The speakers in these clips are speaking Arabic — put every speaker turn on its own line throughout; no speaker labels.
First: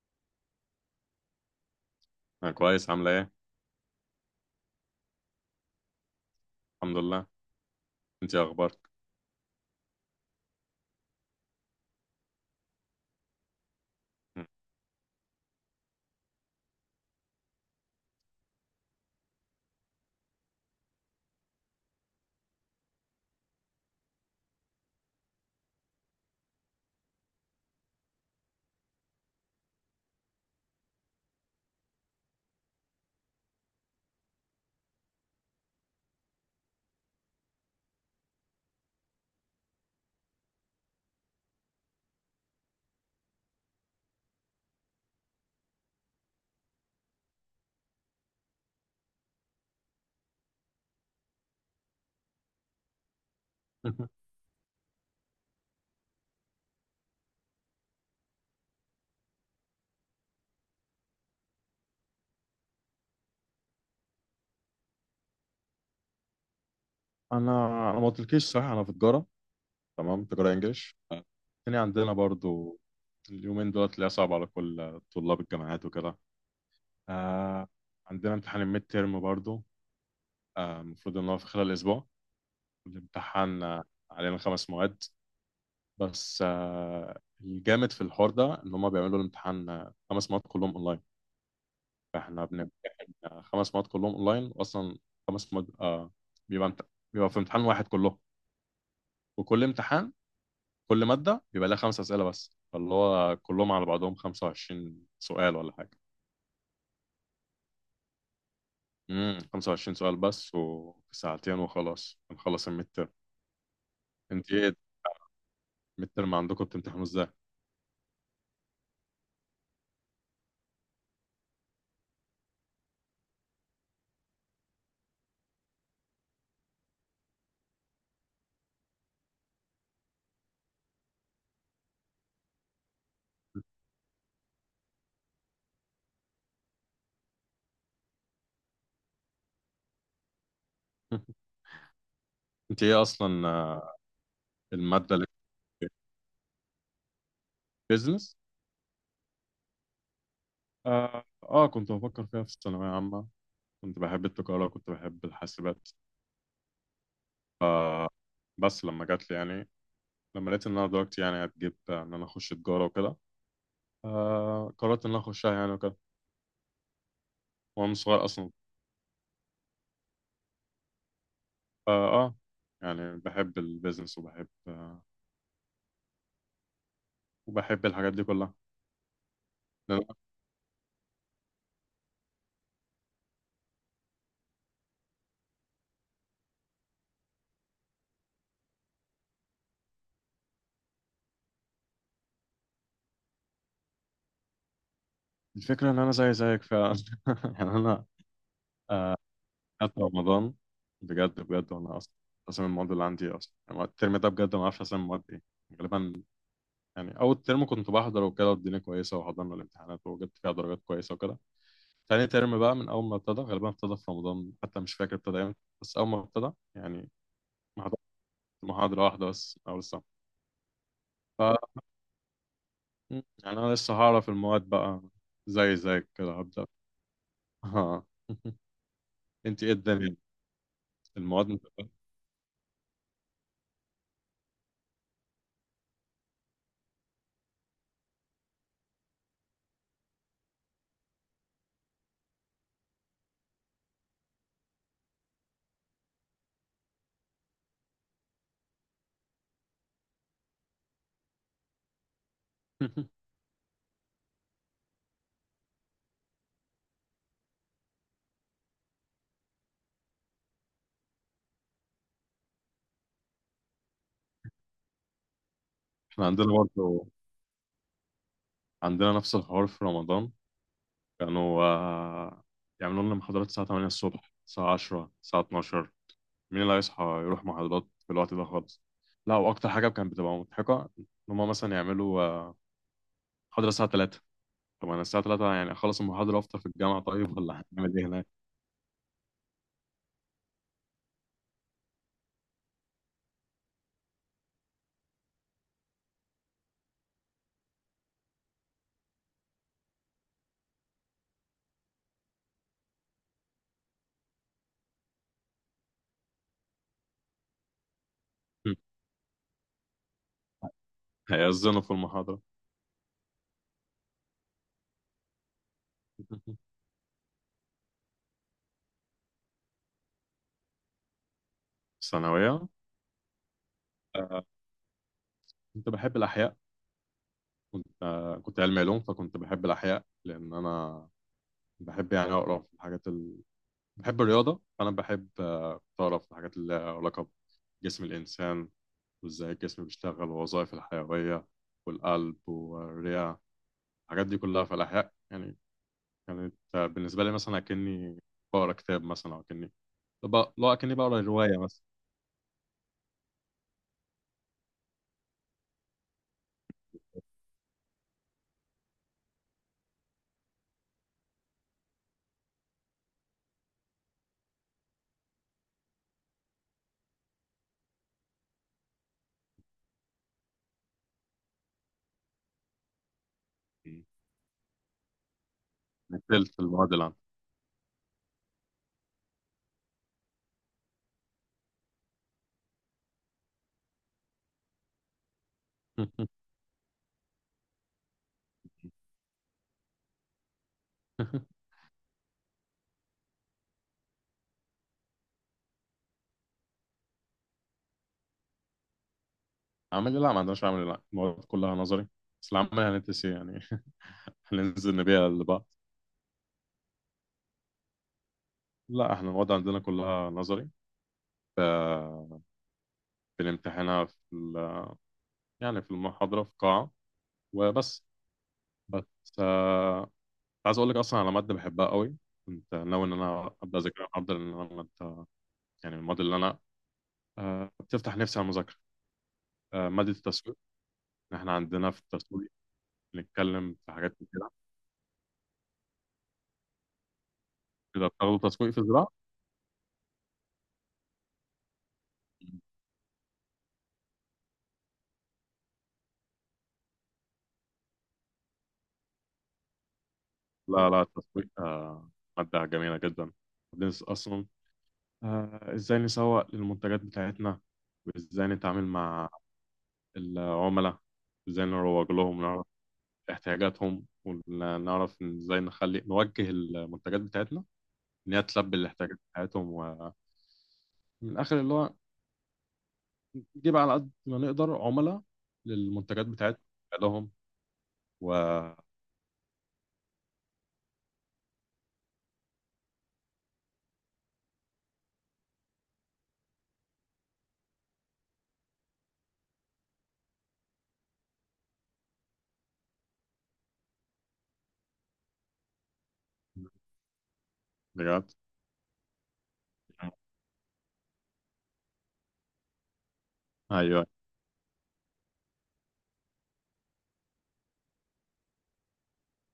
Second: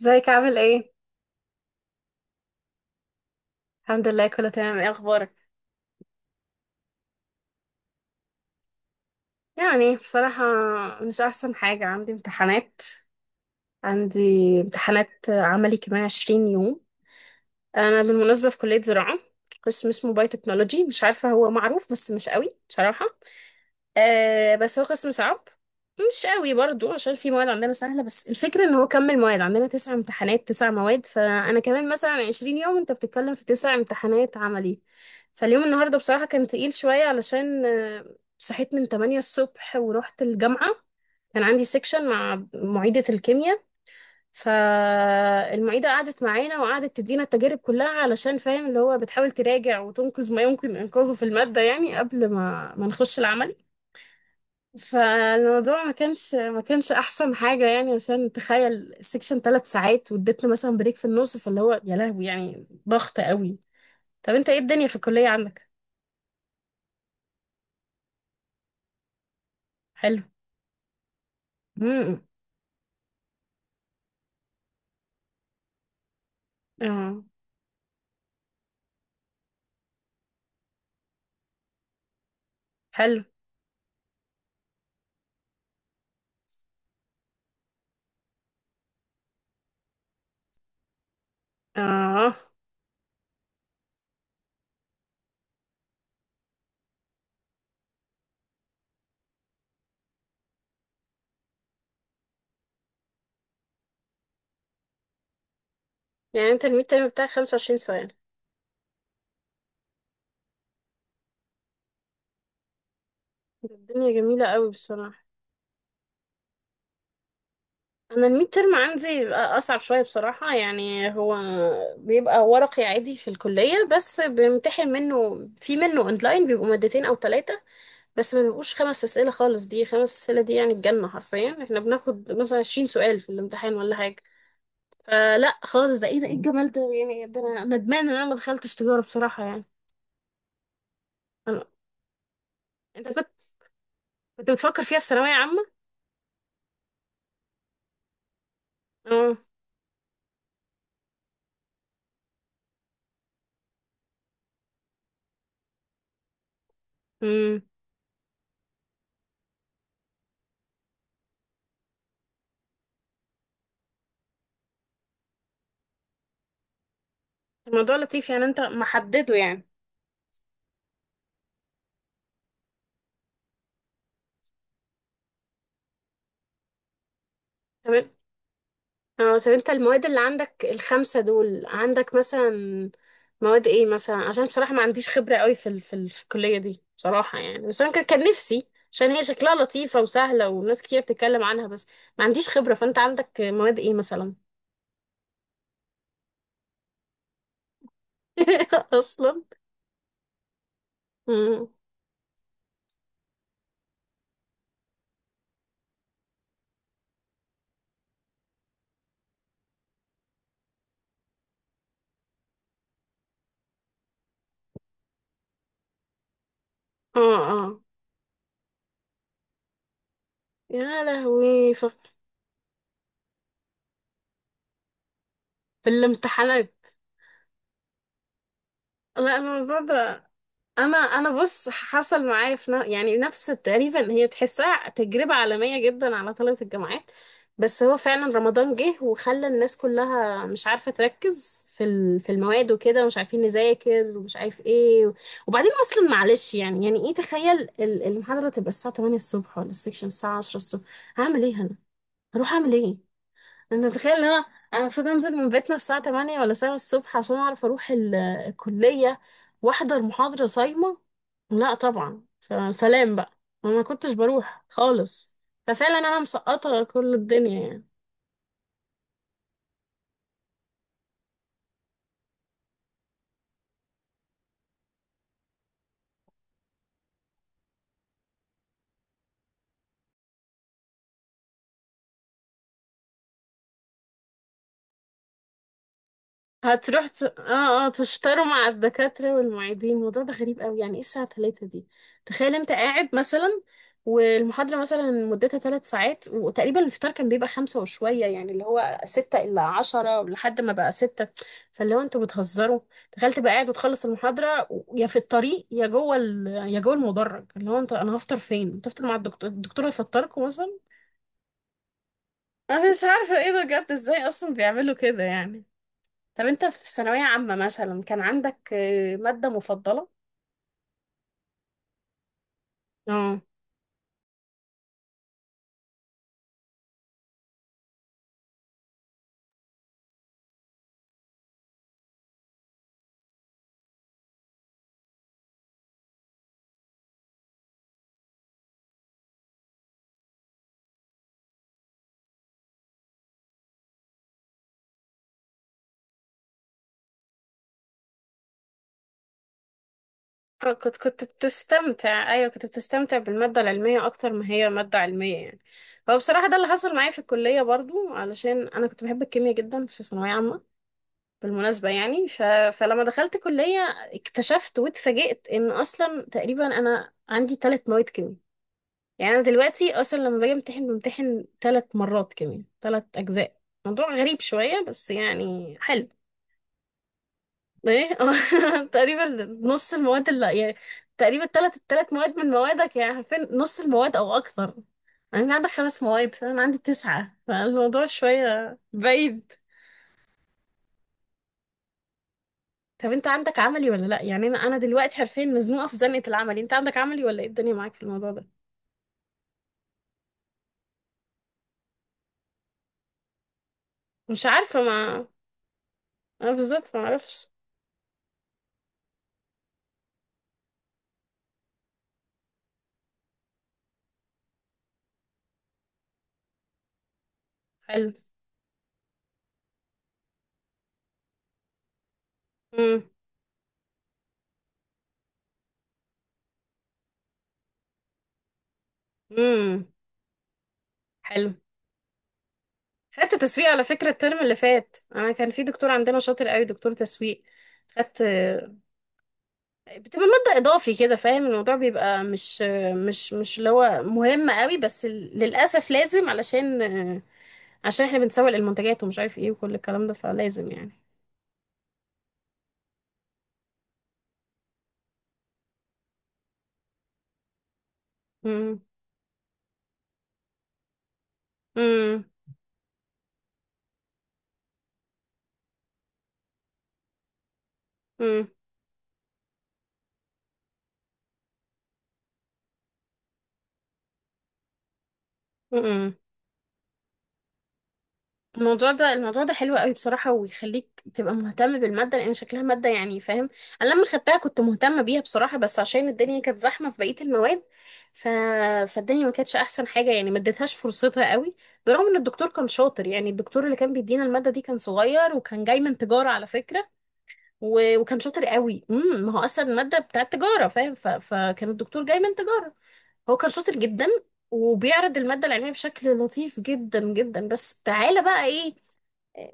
ازيك عامل ايه؟
انا كويس. عامله ايه؟
الحمد لله، كله تمام. ايه اخبارك؟
الحمد لله. انت إيه اخبارك؟
يعني بصراحة، مش احسن حاجة. عندي امتحانات. عندي امتحانات عملي كمان 20 يوم. انا بالمناسبة في كلية زراعة، قسم اسمه بايوتكنولوجي. مش عارفة هو معروف، بس مش قوي بصراحة. آه، بس هو قسم صعب. مش قوي برضو، عشان في مواد عندنا سهلة، بس الفكرة ان هو كمل. مواد عندنا تسع امتحانات، تسع مواد. فانا كمان مثلا عشرين يوم، انت بتتكلم في تسع امتحانات عملي. فاليوم، النهاردة بصراحة كان تقيل شوية علشان صحيت من 8 الصبح ورحت الجامعة. كان عندي سيكشن مع معيدة الكيمياء. فالمعيدة قعدت معانا وقعدت تدينا التجارب كلها، علشان فاهم اللي هو بتحاول تراجع وتنقذ ما يمكن انقاذه في المادة، يعني قبل ما نخش العمل. فالموضوع ما كانش احسن حاجه يعني، عشان تخيل السكشن ثلاث ساعات، واديتنا مثلا بريك في النص، فاللي هو يا لهوي، يعني ضغط قوي. طب انت ايه الدنيا في الكليه عندك؟
انا ما قلتلكيش، صح؟ انا في تجاره.
حلو.
تمام، تجاره انجليش. التاني عندنا
امم.
برضو. اليومين دول تلاقيها صعب على كل طلاب الجامعات وكده.
اه.
آه. عندنا امتحان الميد تيرم برضو. المفروض ان هو في خلال اسبوع.
حلو.
الامتحان علينا خمس مواد. بس الجامد في الحوار ده ان هم بيعملوا الامتحان، خمس مواد كلهم اونلاين.
اه.
احنا بنمتحن خمس مواد كلهم اونلاين، واصلا خمس مواد بيبقى امت... بيبقى في امتحان واحد كلهم. وكل امتحان، كل ماده بيبقى لها خمس اسئله بس، فاللي هو كلهم على بعضهم 25 سؤال ولا حاجه.
يعني انت الميد ترم بتاعك 25 سؤال؟
25 سؤال بس، وفي ساعتين وخلاص بنخلص الميد ترم.
الدنيا جميله
انت
قوي
ايه؟
بصراحه.
الميد ترم عندكم بتمتحنوا ازاي؟
انا الميد ترم عندي اصعب شويه بصراحه، يعني هو بيبقى ورقي عادي في الكليه، بس بنمتحن منه في منه اونلاين، بيبقوا مادتين او ثلاثه. بس ما بيبقوش خمس أسئلة خالص. دي خمس أسئلة دي يعني الجنة حرفيا. احنا بناخد مثلا عشرين سؤال في الامتحان ولا حاجة. فلا خالص، ده ايه؟ ده ايه الجمال ده يعني؟ ده انا ندمان ان انا ما دخلتش تجارة بصراحة يعني. أنا...
انت ايه
انت كنت
اصلا
كنت بتفكر فيها في
الماده اللي
ثانوية عامة؟
بيزنس؟
اه.
كنت بفكر فيها في الثانويه عامه. كنت بحب التجاره، كنت بحب الحاسبات.
امم.
آه بس لما جات لي، يعني لما لقيت ان انا دلوقتي يعني هتجيب ان انا اخش تجاره وكده، قررت ان انا اخشها يعني وكده. وانا
الموضوع
صغير
لطيف يعني،
اصلا.
انت محدده يعني.
آه, اه يعني بحب البيزنس، وبحب وبحب
تمام.
الحاجات دي كلها.
اه، طب انت
لأن
المواد اللي عندك الخمسة دول، عندك مثلا مواد ايه مثلا؟ عشان بصراحة ما عنديش خبرة قوي في الكلية دي بصراحة يعني، بس انا كان نفسي، عشان هي شكلها لطيفة وسهلة وناس كتير بتتكلم عنها، بس ما عنديش خبرة. فانت عندك مواد ايه مثلا؟
الفكره ان انا زي زيك فعلا. يعني انا
اصلا.
حتى رمضان، بجد
مم.
بجد. وانا اصلا، اصلا المواد اللي عندي، اصلا يعني الترم ده بجد ما اعرفش اصلا المواد ايه. غالبا، يعني اول ترم كنت بحضر وكده، والدنيا كويسه، وحضرنا الامتحانات وجبت فيها درجات كويسه وكده. تاني ترم بقى من أول ما ابتدى، غالبا ابتدى في رمضان، حتى مش فاكر ابتدى امتى، بس أول ما ابتدى يعني
اه، اه.
ما حضرت محاضرة واحدة بس من أول السنة.
يا
ف
لهوي،
يعني أنا لسه هعرف المواد بقى، زي
في
زيك كده هبدأ.
الامتحانات.
ها.
لا،
أنت إيه
الموضوع
الدنيا؟
ده، انا
المواد
بص،
متقبلة؟
حصل معايا في يعني نفس تقريبا، هي تحسها تجربة عالمية جدا على طلبة الجامعات. بس هو فعلا رمضان جه وخلى الناس كلها مش عارفة تركز في المواد وكده، ومش عارفين نذاكر ومش عارف ايه. وبعدين اصلا معلش، يعني ايه؟ تخيل المحاضرة تبقى الساعة 8 الصبح، ولا السكشن الساعة 10 الصبح. هعمل ايه انا؟ هروح اعمل ايه؟ انت تتخيل ان انا المفروض انزل من بيتنا الساعة 8 ولا 7 الصبح عشان اعرف اروح الكلية واحضر محاضرة صايمة؟ لا طبعا، فسلام بقى، ما كنتش بروح خالص. ففعلا انا
إحنا عندنا
مسقطة
برضه،
كل الدنيا يعني.
عندنا نفس الحوار في رمضان. كانوا يعملوا لنا محاضرات الساعة 8 الصبح، الساعة 10، الساعة 12. مين اللي هيصحى يروح محاضرات في الوقت ده خالص؟ لا، وأكتر حاجة كانت بتبقى مضحكة إن هما مثلا يعملوا محاضرة الساعة 3. طب أنا الساعة 3 يعني أخلص المحاضرة وأفطر في الجامعة؟ طيب، ولا
اه، اه،
هنعمل إيه هناك؟
تشتروا مع الدكاترة والمعيدين. الموضوع ده غريب قوي، يعني ايه الساعة تلاتة دي؟ تخيل انت قاعد مثلا، والمحاضرة مثلا مدتها ثلاث ساعات، وتقريبا الفطار كان بيبقى خمسة وشوية، يعني اللي هو ستة إلا عشرة لحد ما بقى ستة. فاللي هو انتوا بتهزروا. تخيل تبقى قاعد وتخلص المحاضرة، يا في الطريق، يا جوه يا جوه المدرج. اللي هو انا هفطر فين؟ تفطر مع الدكتور؟ الدكتور هيفطركم مثلا؟
هيأذنوا في المحاضرة.
انا مش عارفة ايه ده بجد، ازاي اصلا بيعملوا كده يعني. طب انت في ثانوية عامة مثلا كان عندك مادة مفضلة؟
ثانوية؟
اه،
آه، كنت بحب الأحياء. كنت علمي علوم، فكنت بحب الأحياء لأن أنا بحب يعني أقرأ في الحاجات بحب الرياضة، فأنا بحب أقرأ في الحاجات اللي لها علاقة بجسم الإنسان، وإزاي الجسم بيشتغل، ووظائف الحيوية والقلب والرئة. الحاجات دي كلها في الأحياء، يعني كانت بالنسبة لي مثلا أكني بقرأ كتاب، مثلا أو أكني
اه،
لو اكني
كنت
بقرا
كنت
روايه مثلا.
بتستمتع. ايوه، كنت بتستمتع بالماده العلميه، اكتر ما هي ماده علميه يعني. هو بصراحه ده اللي حصل معايا في الكليه برضو، علشان انا كنت بحب الكيمياء جدا في ثانويه عامه بالمناسبه يعني. فلما دخلت كليه اكتشفت واتفاجئت ان اصلا تقريبا انا عندي ثلاث مواد كيمياء. يعني انا دلوقتي اصلا لما باجي بمتحن ثلاث مرات كيمياء، ثلاث اجزاء. موضوع غريب شويه، بس يعني حلو.
نتلت المواد العام.
ايه؟ تقريبا. نص المواد اللي يعني، تقريبا التلات مواد من موادك، يعني عارفين نص المواد او اكتر. يعني انا عندك خمس مواد فانا عندي تسعة، فالموضوع شوية بعيد. طب انت عندك عملي ولا لا؟ يعني انا دلوقتي حرفيا مزنوقة في زنقة العملي، انت عندك عملي ولا ايه الدنيا معاك في الموضوع ده؟
عملي؟ لا، ما عندناش عملي. لا، المواد كلها نظري. بس العمل هندسي يعني.
مش عارفة
هننزل
ما.
نبيع لبعض.
انا بالظبط ما اعرفش.
لا، احنا المواد عندنا كلها نظري. ف- بنمتحنها في يعني في المحاضرة، في قاعة وبس.
حلو.
بس آه، كنت عايز اقول لك اصلا على مادة بحبها قوي. كنت
امم.
ناوي ان انا ابدا اذاكرها النهارده، لان انا مادة، يعني من المواد اللي انا بتفتح نفسي على المذاكرة.
امم.
مادة التسويق. احنا
حلو.
عندنا في التسويق
خدت تسويق
بنتكلم
على
في
فكرة
حاجات
الترم
كتير.
اللي فات، انا كان في دكتور عندنا شاطر قوي، دكتور تسويق.
إذا
خدت.
بتاخدوا تسويق في الزراعة؟
بتبقى مادة إضافي كده، فاهم؟ الموضوع بيبقى مش، مش اللي هو مهم قوي، بس للأسف لازم، علشان، عشان احنا بنسوق المنتجات ومش عارف ايه وكل الكلام ده، فلازم
لا
يعني.
لا، التسويق مادة جميلة جدا. بندرس أصلا إزاي نسوق للمنتجات بتاعتنا، وإزاي
امم.
نتعامل مع العملاء، إزاي نروج
امم.
لهم، نعرف احتياجاتهم، ونعرف إزاي نخلي، نوجه المنتجات بتاعتنا إن هي
امم.
تلبي الاحتياجات بتاعتهم. ومن الآخر، اللي هو نجيب على قد ما نقدر عملاء
امم.
للمنتجات بتاعتنا لهم. و،
الموضوع ده حلو قوي بصراحة، ويخليك تبقى مهتم بالمادة، لأن شكلها مادة يعني فاهم. أنا لما خدتها كنت مهتمة بيها بصراحة، بس عشان الدنيا كانت زحمة في بقية المواد، ف... فالدنيا ما كانتش أحسن حاجة يعني، ما اديتهاش فرصتها قوي. برغم إن الدكتور كان شاطر يعني. الدكتور اللي كان بيدينا المادة دي كان صغير، وكان جاي من تجارة على فكرة، وكان
بجد.
شاطر قوي. امم، ما هو أصلا المادة بتاعت تجارة فاهم، فكان الدكتور جاي من تجارة. هو كان شاطر
أيوه،
جدا، وبيعرض المادة العلمية بشكل لطيف جدا جدا، بس تعالى بقى ايه.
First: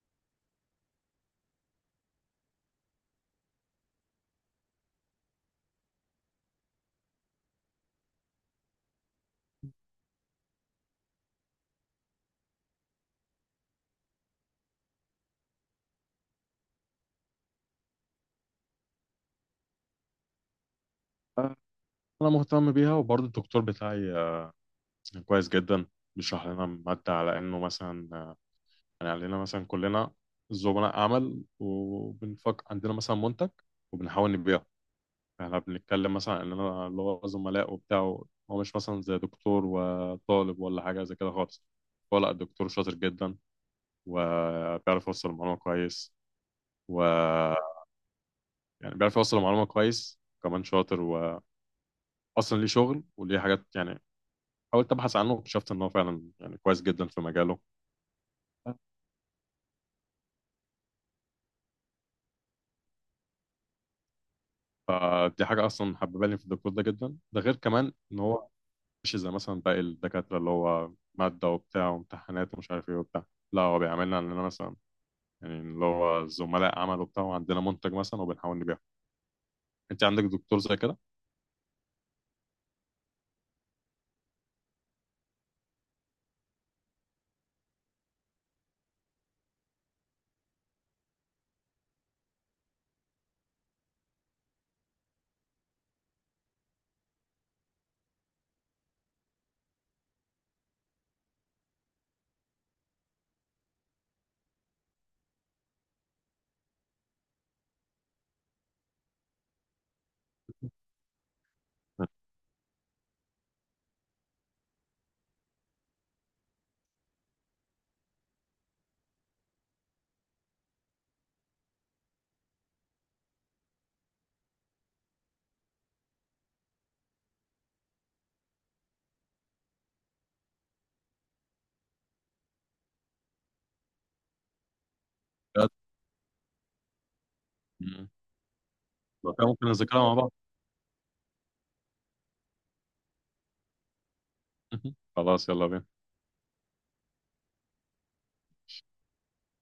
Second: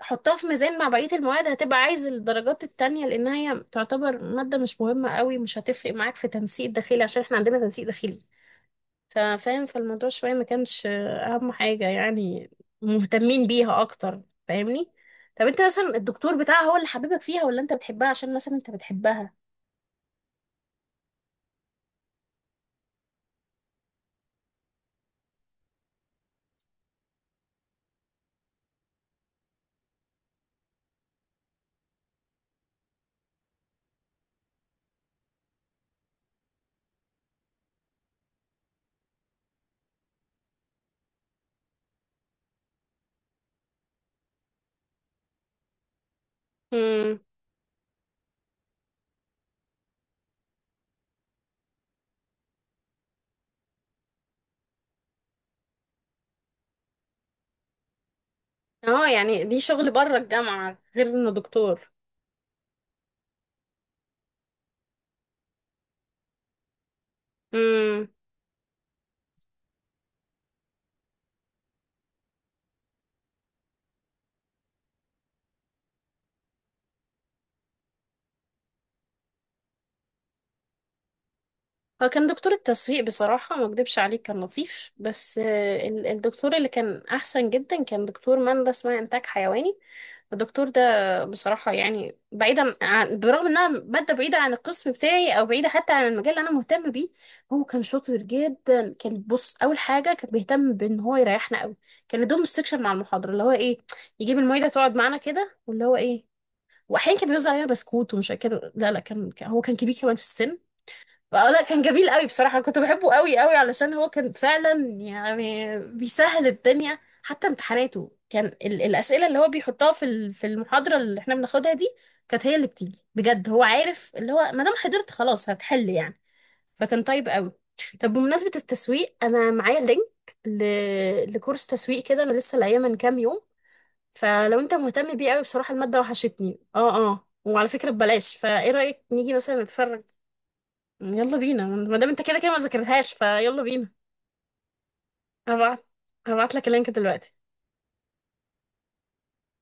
حطها في ميزان مع بقية المواد، هتبقى عايز الدرجات التانية، لأنها هي تعتبر مادة مش مهمة قوي، مش هتفرق معاك في تنسيق داخلي، عشان احنا عندنا تنسيق داخلي. ففاهم، فالموضوع شوية ما كانش أهم حاجة يعني، مهتمين بيها أكتر، فاهمني؟ طب انت مثلا الدكتور بتاعها هو اللي حبيبك فيها، ولا انت بتحبها عشان مثلا انت بتحبها؟
أنا مهتم بيها، وبرضه الدكتور بتاعي كويس جدا. بيشرح لنا مادة على إنه مثلا يعني علينا مثلا كلنا زملاء عمل، وبنفكر عندنا مثلا منتج وبنحاول نبيعه. احنا بنتكلم مثلا إننا اللي هو زملاء وبتاع. هو مش مثلا زي دكتور وطالب ولا حاجة زي كده خالص. هو لا، الدكتور شاطر جدا، وبيعرف يوصل المعلومة كويس. و،
امم.
يعني بيعرف يوصل المعلومة كويس، كمان شاطر. وأصلا ليه شغل وليه حاجات، يعني حاولت أبحث عنه واكتشفت إن هو فعلا يعني كويس جدا في مجاله.
اه، يعني دي شغل بره الجامعة غير انه دكتور.
دي حاجة أصلا حببالي في الدكتور ده جدا. ده غير كمان إن هو مش زي مثلا باقي الدكاترة اللي هو مادة وبتاع وامتحانات ومش عارف إيه وبتاع. لا، هو بيعاملنا علينا مثلا، يعني اللي هو زملاء عمل وبتاع، وعندنا منتج مثلا وبنحاول نبيعه. أنت عندك دكتور زي كده؟
هو كان دكتور التسويق بصراحة ما اكدبش عليك كان لطيف، بس الدكتور اللي كان أحسن جدا كان دكتور، ماندة اسمها إنتاج حيواني. الدكتور ده بصراحة يعني، بعيدا عن، برغم إنها مادة بعيدة عن القسم بتاعي أو بعيدة حتى عن المجال اللي أنا مهتم بيه، هو كان شاطر جدا. كان، بص، أول حاجة كان بيهتم بإن هو يريحنا قوي. كان يدوم السكشن مع المحاضرة، اللي هو إيه، يجيب المعيدة تقعد معانا كده، واللي هو إيه، وأحيانا كان بيوزع علينا بسكوت ومش كده. لا، لا، كان، هو كان كبير كمان في السن، فلا كان جميل قوي بصراحة. أنا كنت بحبه قوي قوي، علشان هو كان فعلا يعني بيسهل الدنيا. حتى امتحاناته، كان الأسئلة اللي هو بيحطها في المحاضرة اللي احنا بناخدها دي، كانت هي اللي بتيجي بجد. هو عارف اللي هو، ما دام حضرت خلاص هتحل يعني. فكان طيب قوي. طب بمناسبة التسويق، أنا معايا لينك لكورس تسويق كده، أنا لسه لاقياه من كام يوم. فلو أنت مهتم بيه قوي
بجد؟
بصراحة، المادة وحشتني، اه، اه، وعلى فكرة
مم.
ببلاش. فإيه رأيك
لو
نيجي
كان
مثلا
ممكن نذاكرها
نتفرج؟
مع بعض.
يلا بينا، ما دام انت كده كده ما ذاكرتهاش، فيلا بينا.
خلاص، يلا بينا.
هبعت هبعت لك اللينك دلوقتي.